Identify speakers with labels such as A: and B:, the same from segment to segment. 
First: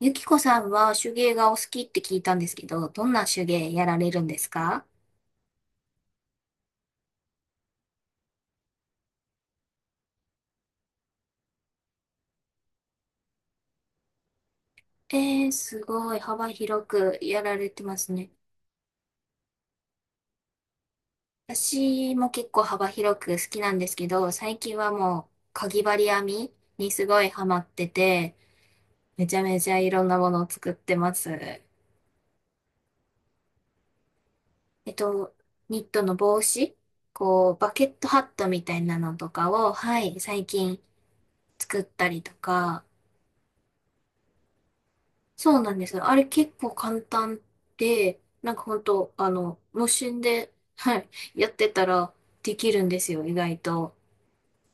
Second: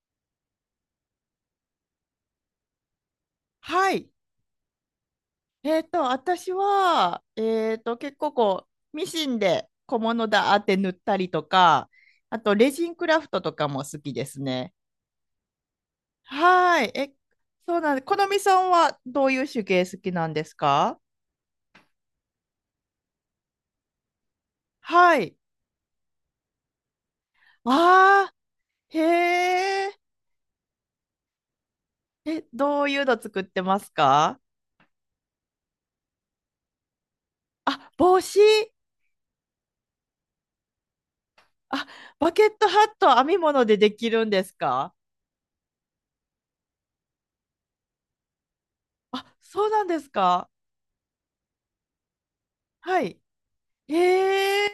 A: ゆきこさんは手芸がお好きって聞いたんですけど、どんな手芸や
B: は
A: ら
B: い。
A: れるんですか？
B: 私は、結構こう、ミシンで小物だーって塗ったりとか、あと、レジンクラフトとかも好きですね。
A: すごい幅
B: は
A: 広
B: い。
A: くやられ
B: そう
A: て
B: な
A: ま
B: んで、
A: す
B: この
A: ね。
B: みさんはどういう手芸好きなんですか？
A: 私も結構幅広く好きなんですけど、最近は
B: は
A: もう、
B: い。
A: かぎ針編みにすごいハマって
B: あ
A: て、
B: ー、
A: めちゃめちゃい
B: へえ。
A: ろんなものを作ってます。
B: え、どういうの作ってますか？
A: っと、ニットの帽子、こう、バケ
B: あ、
A: ットハ
B: 帽
A: ッ
B: 子。
A: トみたいなのとかを、はい、最近作っ
B: あ、
A: たり
B: バ
A: と
B: ケット
A: か、
B: ハット編み物でできるんですか？
A: そうなんですよ。あれ結構簡単で、なんか本当
B: あ、そうなん
A: 無
B: です
A: 心
B: か？
A: で、はい、やってたらできるんで
B: は
A: す
B: い。
A: よ、意外と。
B: へえ。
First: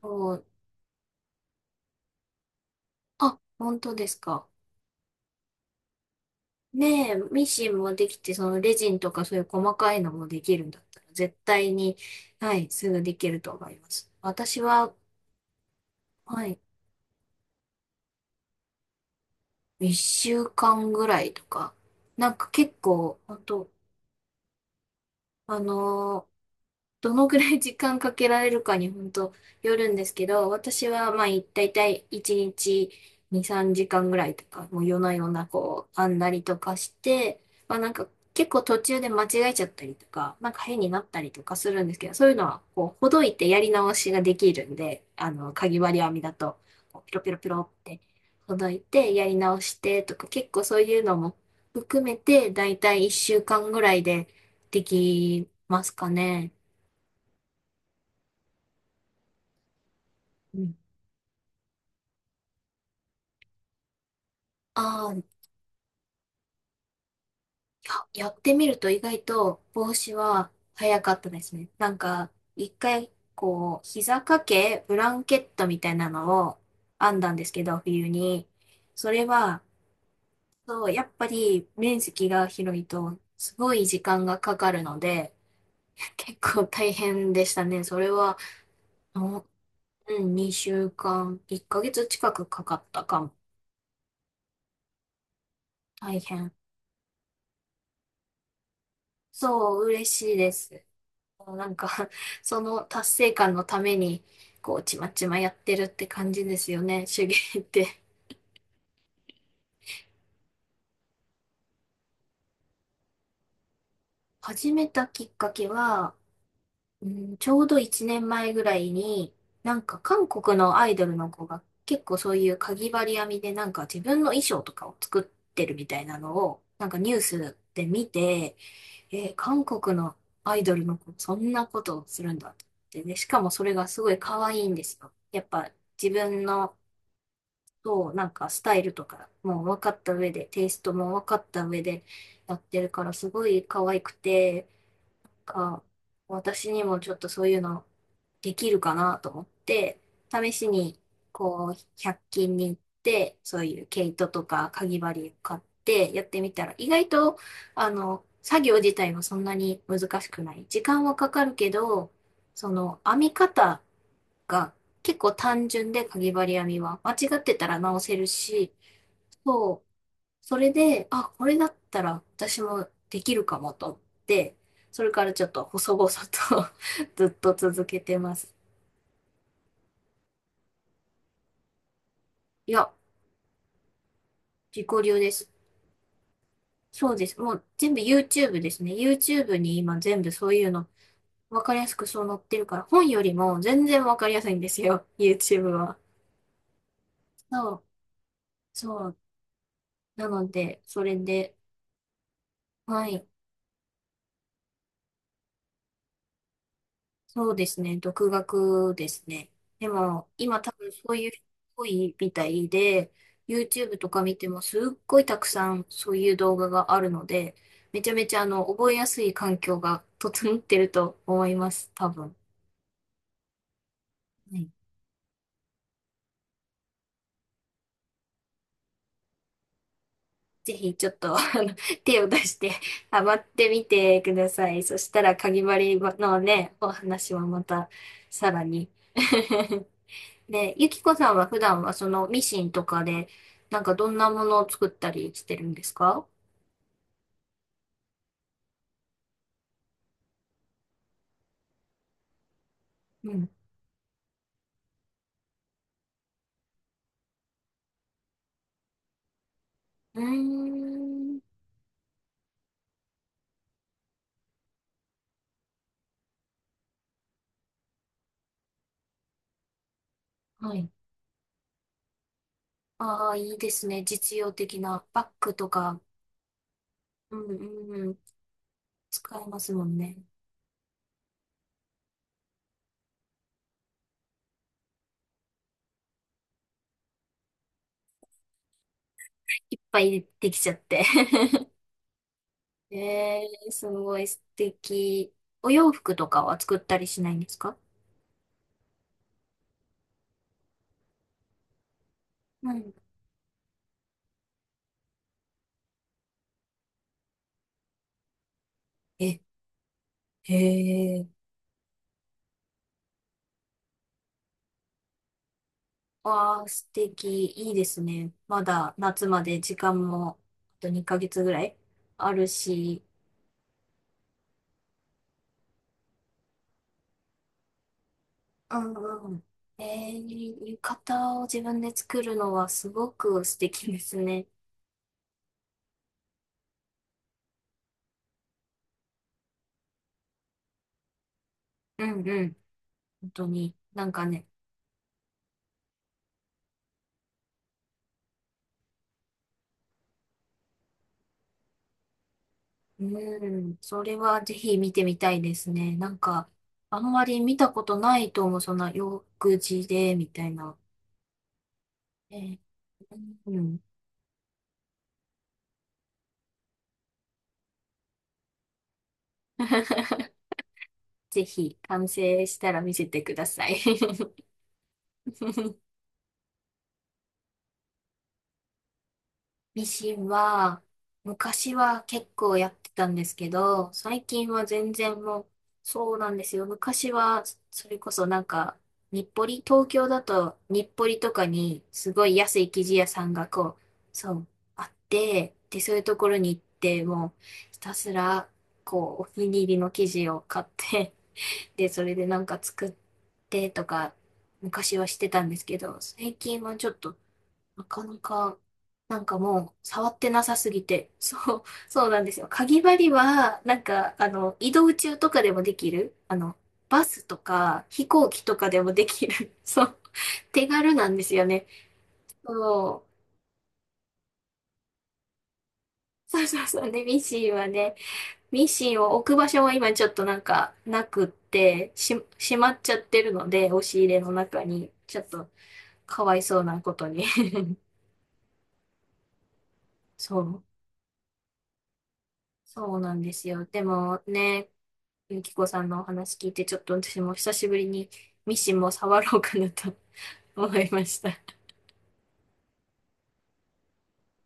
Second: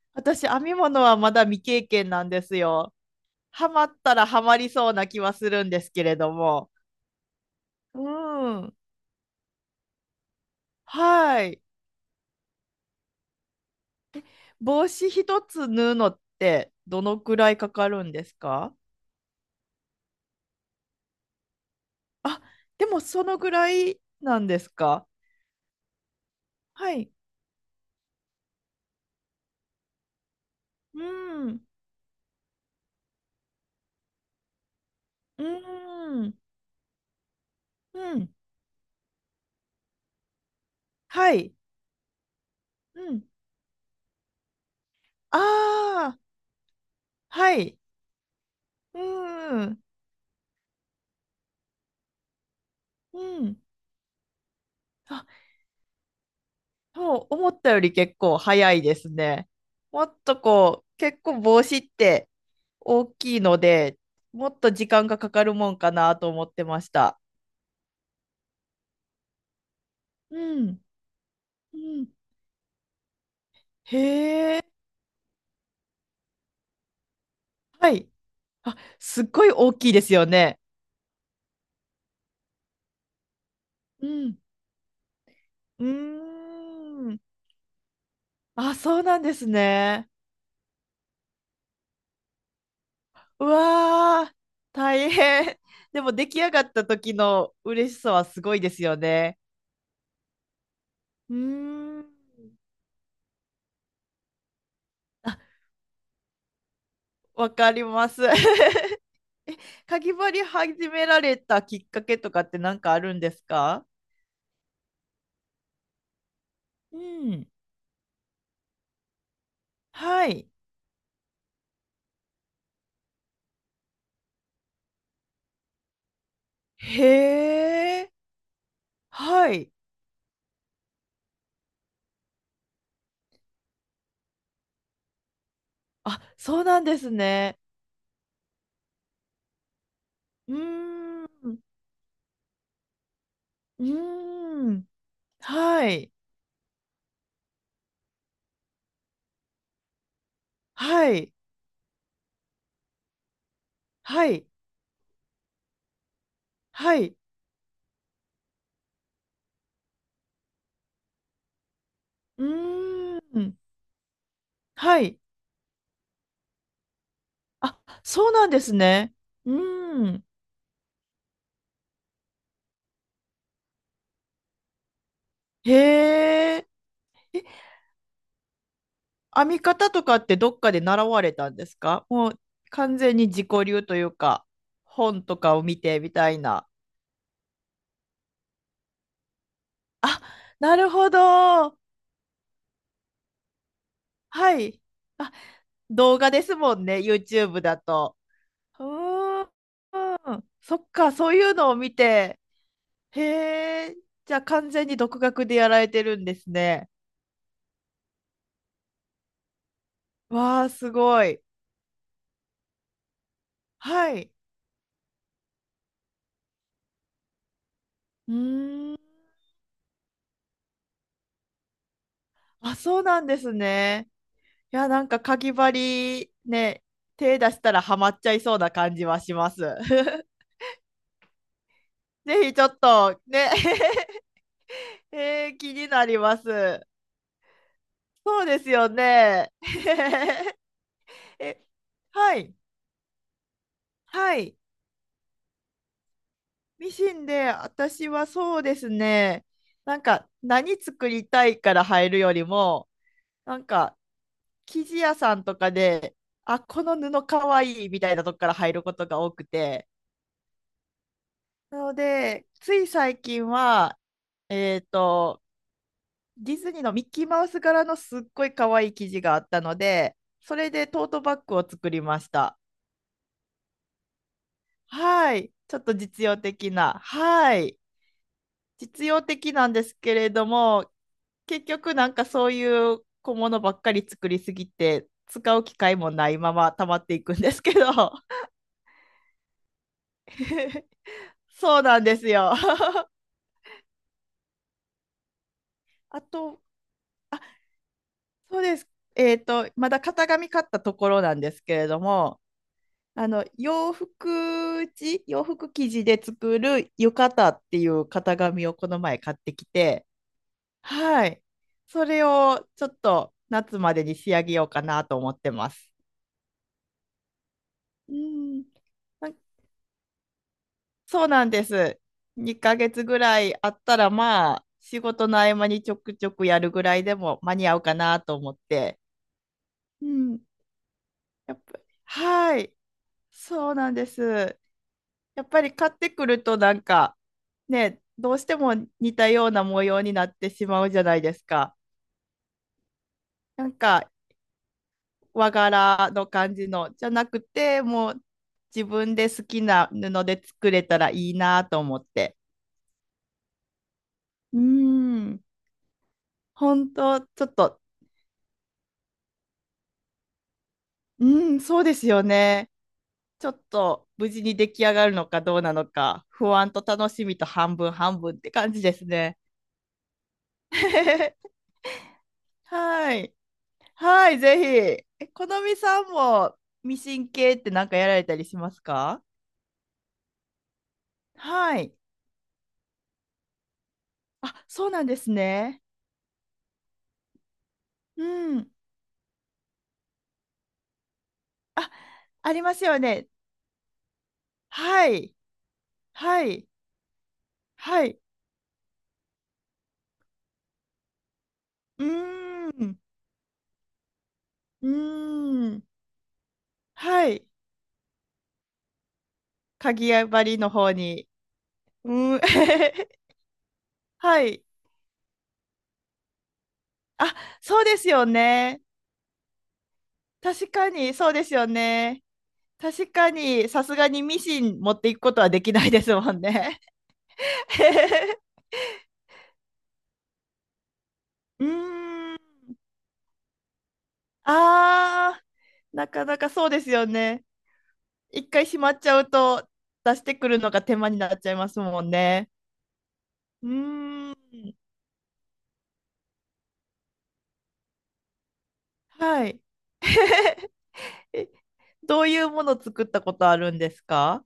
A: そう、
B: 私、編み物はまだ未経験なんですよ。
A: あ、
B: ハ
A: 本
B: マ
A: 当
B: っ
A: で
B: た
A: す
B: らハ
A: か。
B: マりそうな気はするんですけれども。
A: ねえ、ミシンも
B: う
A: できて、そのレ
B: ん。
A: ジンとかそういう細かいのもできるんだったら、絶
B: はい。
A: 対に、はい、すぐできると思います。私
B: 帽
A: は、
B: 子一つ縫うのっ
A: はい、
B: てどのくらいかかるんですか？
A: 一週間ぐらいとか、なん
B: あ、
A: か結
B: でも
A: 構、
B: その
A: 本
B: ぐ
A: 当
B: らいなんですか？
A: あの
B: はい。
A: どのぐらい時間かけられるかに本当よるんですけど、私はまあい
B: うん。
A: 大体1日2、3時間ぐらいとか、もう夜な夜
B: う
A: なこう、編んだ
B: ん。
A: りとかして、まあなんか
B: うん。
A: 結構途中で間違えちゃったりとか、なんか変になったり
B: は
A: と
B: い。
A: かするんですけど、そういうのはこう、
B: う
A: ほど
B: ん。
A: いてやり直しができるんで、
B: あ
A: かぎ針編
B: あ、
A: みだと、こうピロピロピ
B: は
A: ロ
B: い。
A: ってほどい
B: う
A: てやり直し
B: ん。
A: てとか、結構そういうのも含めて、大体
B: う
A: 1週
B: ん。
A: 間ぐらいでで
B: あ、
A: きますかね。
B: そう、思ったより結構早いですね。もっと
A: うん、
B: こう、結構帽子って大きいので、もっと時間
A: あ
B: がか
A: ー、
B: かるもんかなと思ってました。
A: あ、やってみると意外と帽子は
B: うん。
A: 早かったですね。
B: う
A: なん
B: ん。
A: か、一回、こう、膝掛
B: へえ。
A: け、ブランケットみたいなのを編んだんですけど、
B: は
A: 冬
B: い。
A: に。
B: あ、
A: そ
B: す
A: れ
B: っごい
A: は、
B: 大きいですよね。
A: そう、やっぱり面積が広いと、すごい時
B: う
A: 間が
B: ん。
A: かかるので、
B: う
A: 結構大
B: ーん。
A: 変でしたね。それは、
B: あ、そうなんで
A: も
B: すね。
A: う、うん、2週間、1ヶ月近くかかったかも。
B: うわー、大変。でも
A: 大
B: 出来上
A: 変。
B: がった時の嬉しさはすごいですよね。
A: そう、嬉しいです。
B: う
A: なん
B: ーん。
A: か その達成感のために、こう、ちまちま
B: あ、
A: やってるって感じですよね、手芸
B: わ
A: っ
B: かり
A: て。
B: ます。えかぎ針始められたきっかけとかって何かあるんですか？
A: 始めたきっかけは、
B: う
A: うん、
B: ん。
A: ちょうど1年前ぐらいに、なんか韓
B: はい。
A: 国のアイドルの子が結構そういうかぎ針編みでなんか自分の衣装とかを作ってるみたいなのを、なんかニュースで
B: へ
A: 見
B: え。
A: て、
B: は
A: 韓
B: い。
A: 国のアイドルの子、そんなことをするんだって。で、しかもそれがすごい可愛いんですよ。やっぱ自
B: あ、
A: 分
B: そう
A: の
B: なんですね。
A: そう、なんかスタイルとかもう分かった上で、
B: う
A: テイストも分
B: ー
A: かっ
B: ん。
A: た上でやってるから、すごい
B: う
A: 可愛くて、
B: ーん。
A: か、
B: はい。
A: 私にもちょっとそういうのできるかなと思って、試しに、
B: はい。
A: こう、100均に行って、そういう毛
B: は
A: 糸と
B: い。
A: かかぎ針を買ってやってみたら、意
B: は
A: 外
B: い。
A: と、作業自体はそんなに難しくない。時間はかかるけど、
B: う
A: その、編
B: ー
A: み
B: ん。
A: 方が
B: は
A: 結
B: い。
A: 構単純で、かぎ針編みは。間違ってたら
B: あ、
A: 直せる
B: そうなんで
A: し、
B: すね。う
A: そう、
B: ーん。
A: それで、あ、これだったら私もできるかもと思って、それからちょっと細々
B: へえ。
A: と ずっ
B: え、
A: と続けてます。
B: 編み方とかってどっかで習われたんですか？もう
A: いや、
B: 完全に自己流というか、
A: 自己流
B: 本
A: で
B: と
A: す。
B: かを見てみたいな。
A: そうです。もう全部 YouTube ですね。YouTube に今全
B: あ、
A: 部そういう
B: な
A: の、
B: るほ
A: わか
B: ど。
A: りやすくそう載ってるから、本よりも全然わかりやすい
B: は
A: んで
B: い。
A: すよ。
B: あ、
A: YouTube は。
B: 動画ですもんね、YouTube
A: そ
B: だ
A: う、
B: と。う
A: そう。
B: ーん。
A: なの
B: そ
A: で、
B: っ
A: そ
B: か、
A: れ
B: そういう
A: で、
B: のを見て。
A: は
B: へ
A: い。
B: え。じゃあ完全に独学でやられてるんですね。
A: そうですね。独学ですね。でも、今
B: わあ、
A: 多分
B: す
A: そう
B: ご
A: いう
B: い。
A: 人多いみたいで、YouTube と
B: は
A: か
B: い。
A: 見てもすっごいたくさんそういう動画があるので、めちゃめ
B: う
A: ちゃ覚
B: ー
A: え
B: ん。
A: やすい環境が整ってると思います。多分。
B: あ、そうなんですね。
A: はい。
B: いや、なんか、かぎ針ね、手出したらハマっちゃいそうな感じはします。
A: ぜひちょっと、手を出
B: ぜひ
A: し
B: ちょ
A: て
B: っと、
A: ハマっ
B: ね、
A: てみてください。そし たら、
B: え
A: か
B: ー
A: ぎ
B: 気に
A: 針
B: なりま
A: のね、
B: す。
A: お話はまた
B: そう
A: さ
B: で
A: ら
B: す
A: に
B: よね。
A: で、ゆきこさんは普
B: え、
A: 段はその
B: は
A: ミ
B: い、
A: シンとかで、なんかどんな
B: は
A: も
B: い。
A: のを作ったりしてるんですか？
B: ミシンで、私はそうですね。なんか、何作りたいから入るよりも、
A: うん。
B: なんか、生地屋さんとかで、あ、この布かわいいみたいなとこから入ることが多くて、
A: うーん。
B: なので、つい最近は、えっと、ディズニーのミッキーマウス柄のすっごい可愛い生地があったので、それ
A: は
B: で
A: い。
B: トートバッグを作りました。
A: ああ、いいですね。実用的なバッ
B: はい。
A: グと
B: ちょっと
A: か、
B: 実用的な。
A: うん
B: はい。
A: うんうん。
B: 実用
A: 使え
B: 的
A: ま
B: なん
A: す
B: で
A: も
B: す
A: ん
B: け
A: ね。
B: れども、結局なんかそういう小物ばっかり作りすぎて、使う機会もないまま溜まっていくんですけど。
A: いっぱいできちゃっ て。
B: そうなんですよ。
A: えー、すごい素敵。お洋服
B: あ
A: とかは
B: と、
A: 作ったりしないんですか？
B: そうです。まだ型紙買ったところなんですけれども、
A: うん。
B: あの洋服地洋服生地で作る浴衣っていう型紙をこの前買っ
A: え、
B: てきて、
A: へえ。
B: はい、それをちょっと夏までに仕上げようかなと思ってます。
A: わあ、素敵。いいです
B: う
A: ね。ま
B: ん、
A: だ夏
B: あ
A: まで時間もあと2
B: そ
A: ヶ
B: う
A: 月
B: なん
A: ぐら
B: で
A: い
B: す。
A: ある
B: 2ヶ
A: し。
B: 月ぐらいあったらまあ仕事の合間にちょくちょくやるぐらいでも間に合うかなと思っ
A: う
B: て。
A: んうん。
B: う
A: え
B: ん、
A: ー、浴衣を
B: や
A: 自
B: っぱ、
A: 分で作るの
B: は
A: は
B: い、
A: すごく素
B: そう
A: 敵
B: なん
A: で
B: で
A: すね。
B: す。やっぱり買ってくるとなんかね、どうしても似たような模様になってしまうじゃないですか。
A: うんうん。本当
B: なん
A: に。な
B: か
A: んかね。
B: 和柄の感じのじゃなくて、もう自分で好きな布で作れたらいいなと思って。
A: うん。それはぜ
B: うー
A: ひ見てみたい
B: ん、
A: ですね。なんか、
B: 本
A: あん
B: 当
A: ま
B: ち
A: り
B: ょっ
A: 見た
B: と、
A: ことないと思う。そんな洋服地で、みたいな。
B: うーん、そうですよ
A: えー、
B: ね。ちょっ
A: うん。
B: と無事に出来上がるのかどうなのか、不安と楽しみと半分半分って感じですね。
A: ぜ ひ、完成したら見せ
B: は
A: てく
B: い。
A: ださい。
B: はい、ぜ ひ。え、このみさんもミシン系ってなんかやられたりしますか？
A: ミシンは、昔
B: はい。
A: は結構やってたんですけど、最近は
B: あ、そう
A: 全
B: なんで
A: 然
B: す
A: もう、
B: ね。
A: そうなんですよ。昔は、それこ
B: う
A: そなん
B: ん。
A: か、日暮里、東京だと日暮里とかに、
B: あ、
A: すごい
B: あ
A: 安
B: り
A: い
B: ま
A: 生
B: す
A: 地
B: よ
A: 屋さ
B: ね。
A: んがこう、そう、あっ
B: はい。
A: て、で、そういうところ
B: は
A: に行っ
B: い。
A: て、もう、ひた
B: は
A: す
B: い。
A: ら、こう、お気に入りの生地を買って、で、そ
B: う
A: れでなんか
B: ー
A: 作っ
B: ん。
A: てとか、
B: う
A: 昔はしてたんです
B: ー
A: け
B: ん。
A: ど、最近はちょっと
B: はい。
A: なかなか、なんかもう、触
B: 鍵
A: っ
B: や
A: てなさ
B: 針の
A: すぎ
B: 方
A: て。
B: に。
A: そう、そうなんで
B: う
A: す
B: ん。
A: よ。かぎ針は、なんか、
B: はい。
A: 移動中とかでもできる。バス
B: あ、
A: と
B: そ
A: か、
B: うで
A: 飛
B: すよ
A: 行機とかで
B: ね。
A: もできる。そう、手
B: 確か
A: 軽な
B: に、
A: んで
B: そう
A: す
B: で
A: よ
B: すよ
A: ね。
B: ね。
A: そう。
B: 確かに、さすがにミシン持っていくことはできないですもん
A: そうそう
B: ね。
A: そう。で、ミシンはね、ミシンを置く場所は今ちょっとなんか、なくっ
B: うー
A: て、
B: ん。
A: しまっちゃってるので、押し入れの中に、ちょっ
B: あ
A: と、
B: ー、な
A: か
B: か
A: わ
B: な
A: い
B: か
A: そう
B: そう
A: な
B: です
A: こ
B: よ
A: とに
B: ね。一回しまっちゃうと出 して
A: そ
B: くる
A: う。
B: のが手間になっちゃいますもんね。
A: そうなんですよ。
B: う
A: でも
B: ーん。
A: ね、ゆきこさんのお話聞いて、ちょっと私も久しぶりにミシンも触ろう
B: は
A: か
B: い。
A: なと 思いました。
B: え、どういうもの作ったことあるんですか？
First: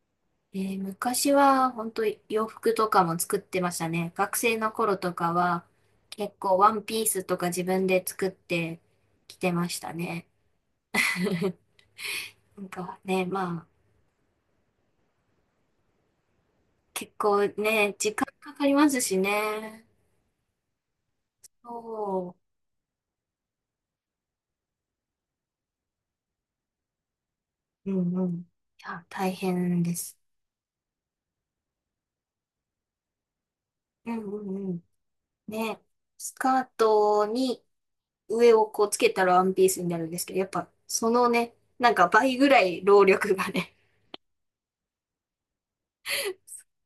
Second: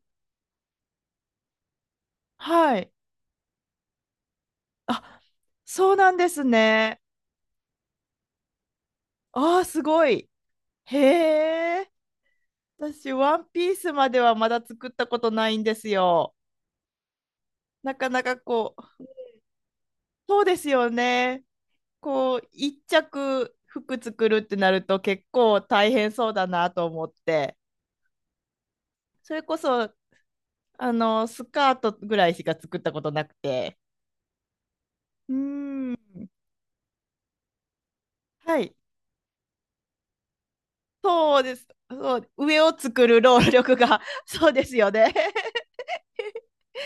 A: えー昔は本当洋服
B: は
A: と
B: い。
A: かも作ってましたね。学生の頃と
B: あ、
A: かは
B: そうなんで
A: 結
B: す
A: 構ワン
B: ね。
A: ピースとか自分で作ってきて
B: ああ
A: まし
B: す
A: た
B: ご
A: ね。
B: い。へ え。
A: なんか
B: 私、
A: ね、
B: ワン
A: ま
B: ピー
A: あ
B: スまではまだ作ったことないんですよ。
A: 結構ね、
B: なか
A: 時
B: な
A: 間
B: か
A: かかり
B: こ
A: ます
B: う、
A: しね。
B: そうですよね。
A: そ
B: こう、一着服作るってなると結構大変そうだなと思って、
A: う。うんうん。いや、大
B: それこ
A: 変
B: そ、
A: です。
B: スカートぐらいしか作ったことなくて、
A: うんうんうん。
B: う
A: ね、
B: ーん。
A: スカートに上
B: は
A: を
B: い、
A: こうつけたらワンピースになるんですけど、やっぱその
B: そう
A: ね、
B: です。
A: なんか
B: そう、
A: 倍ぐら
B: 上を
A: い労
B: 作る
A: 力
B: 労
A: がね。
B: 力が そうですよね。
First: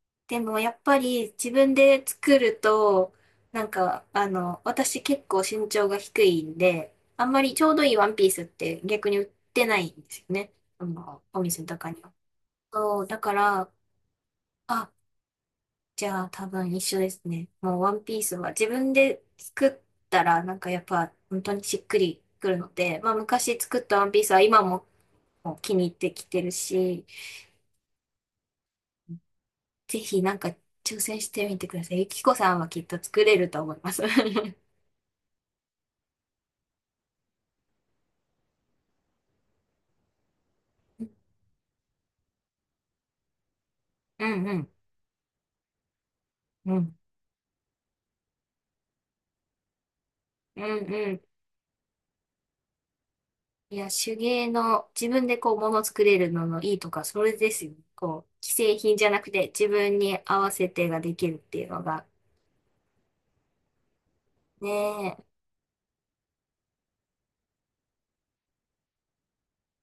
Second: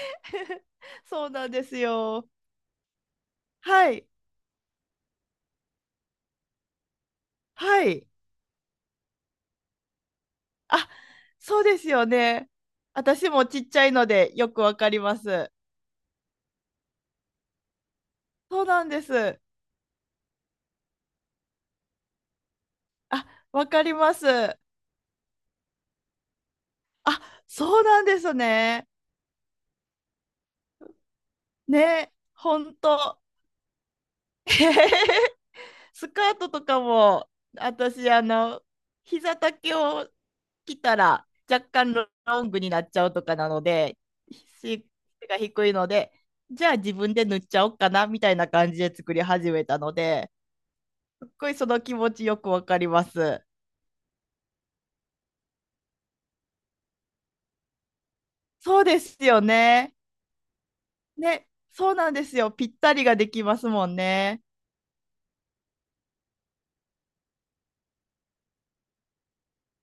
A: でも やっぱ
B: そう
A: り
B: な
A: 自
B: んで
A: 分
B: す
A: で
B: よ。
A: 作ると、なん
B: は
A: か
B: い、
A: 私結構身長が低いんで、あんまりちょう
B: は
A: どいいワ
B: い。
A: ンピースって逆に売ってないんですよね。
B: あ、
A: お
B: そ
A: 店
B: う
A: と
B: です
A: かに
B: よ
A: は。
B: ね。
A: そう、だ
B: 私
A: か
B: もちっ
A: ら、
B: ちゃいのでよくわか
A: あ、
B: ります。
A: じゃあ多分一緒ですね。もうワンピースは
B: そう
A: 自
B: なん
A: 分
B: で
A: で
B: す。
A: 作ったらなんかやっぱ本当にしっくりくるので、まあ
B: あ、
A: 昔
B: わ
A: 作
B: か
A: っ
B: り
A: たワン
B: ま
A: ピースは
B: す。
A: 今ももう気に入ってきてるし、
B: あ、そうなんですね。
A: ぜひなんか挑戦してみてください。ゆ
B: ね、
A: きこさ
B: ほ
A: んは
B: ん
A: きっと
B: と。
A: 作れると思います。う
B: スカートとかも、私、膝丈を着たら若干ロングになっちゃうとかなので、
A: んうん。
B: 背が低いので、じゃ
A: う
B: あ自
A: ん。
B: 分で塗っちゃおうかなみたいな感じで作り始めたので、
A: うんうん。
B: すっごいその気持ちよくわかります。
A: いや、手芸の自分でこう物作れるののいいとか、それですよ。こう、既製
B: そう
A: 品
B: で
A: じゃな
B: す
A: く
B: よ
A: て自
B: ね。
A: 分に合わせてができるっ
B: ね、
A: ていうの
B: そう
A: が。
B: なんですよ。ぴったりができますもんね。
A: ねえ。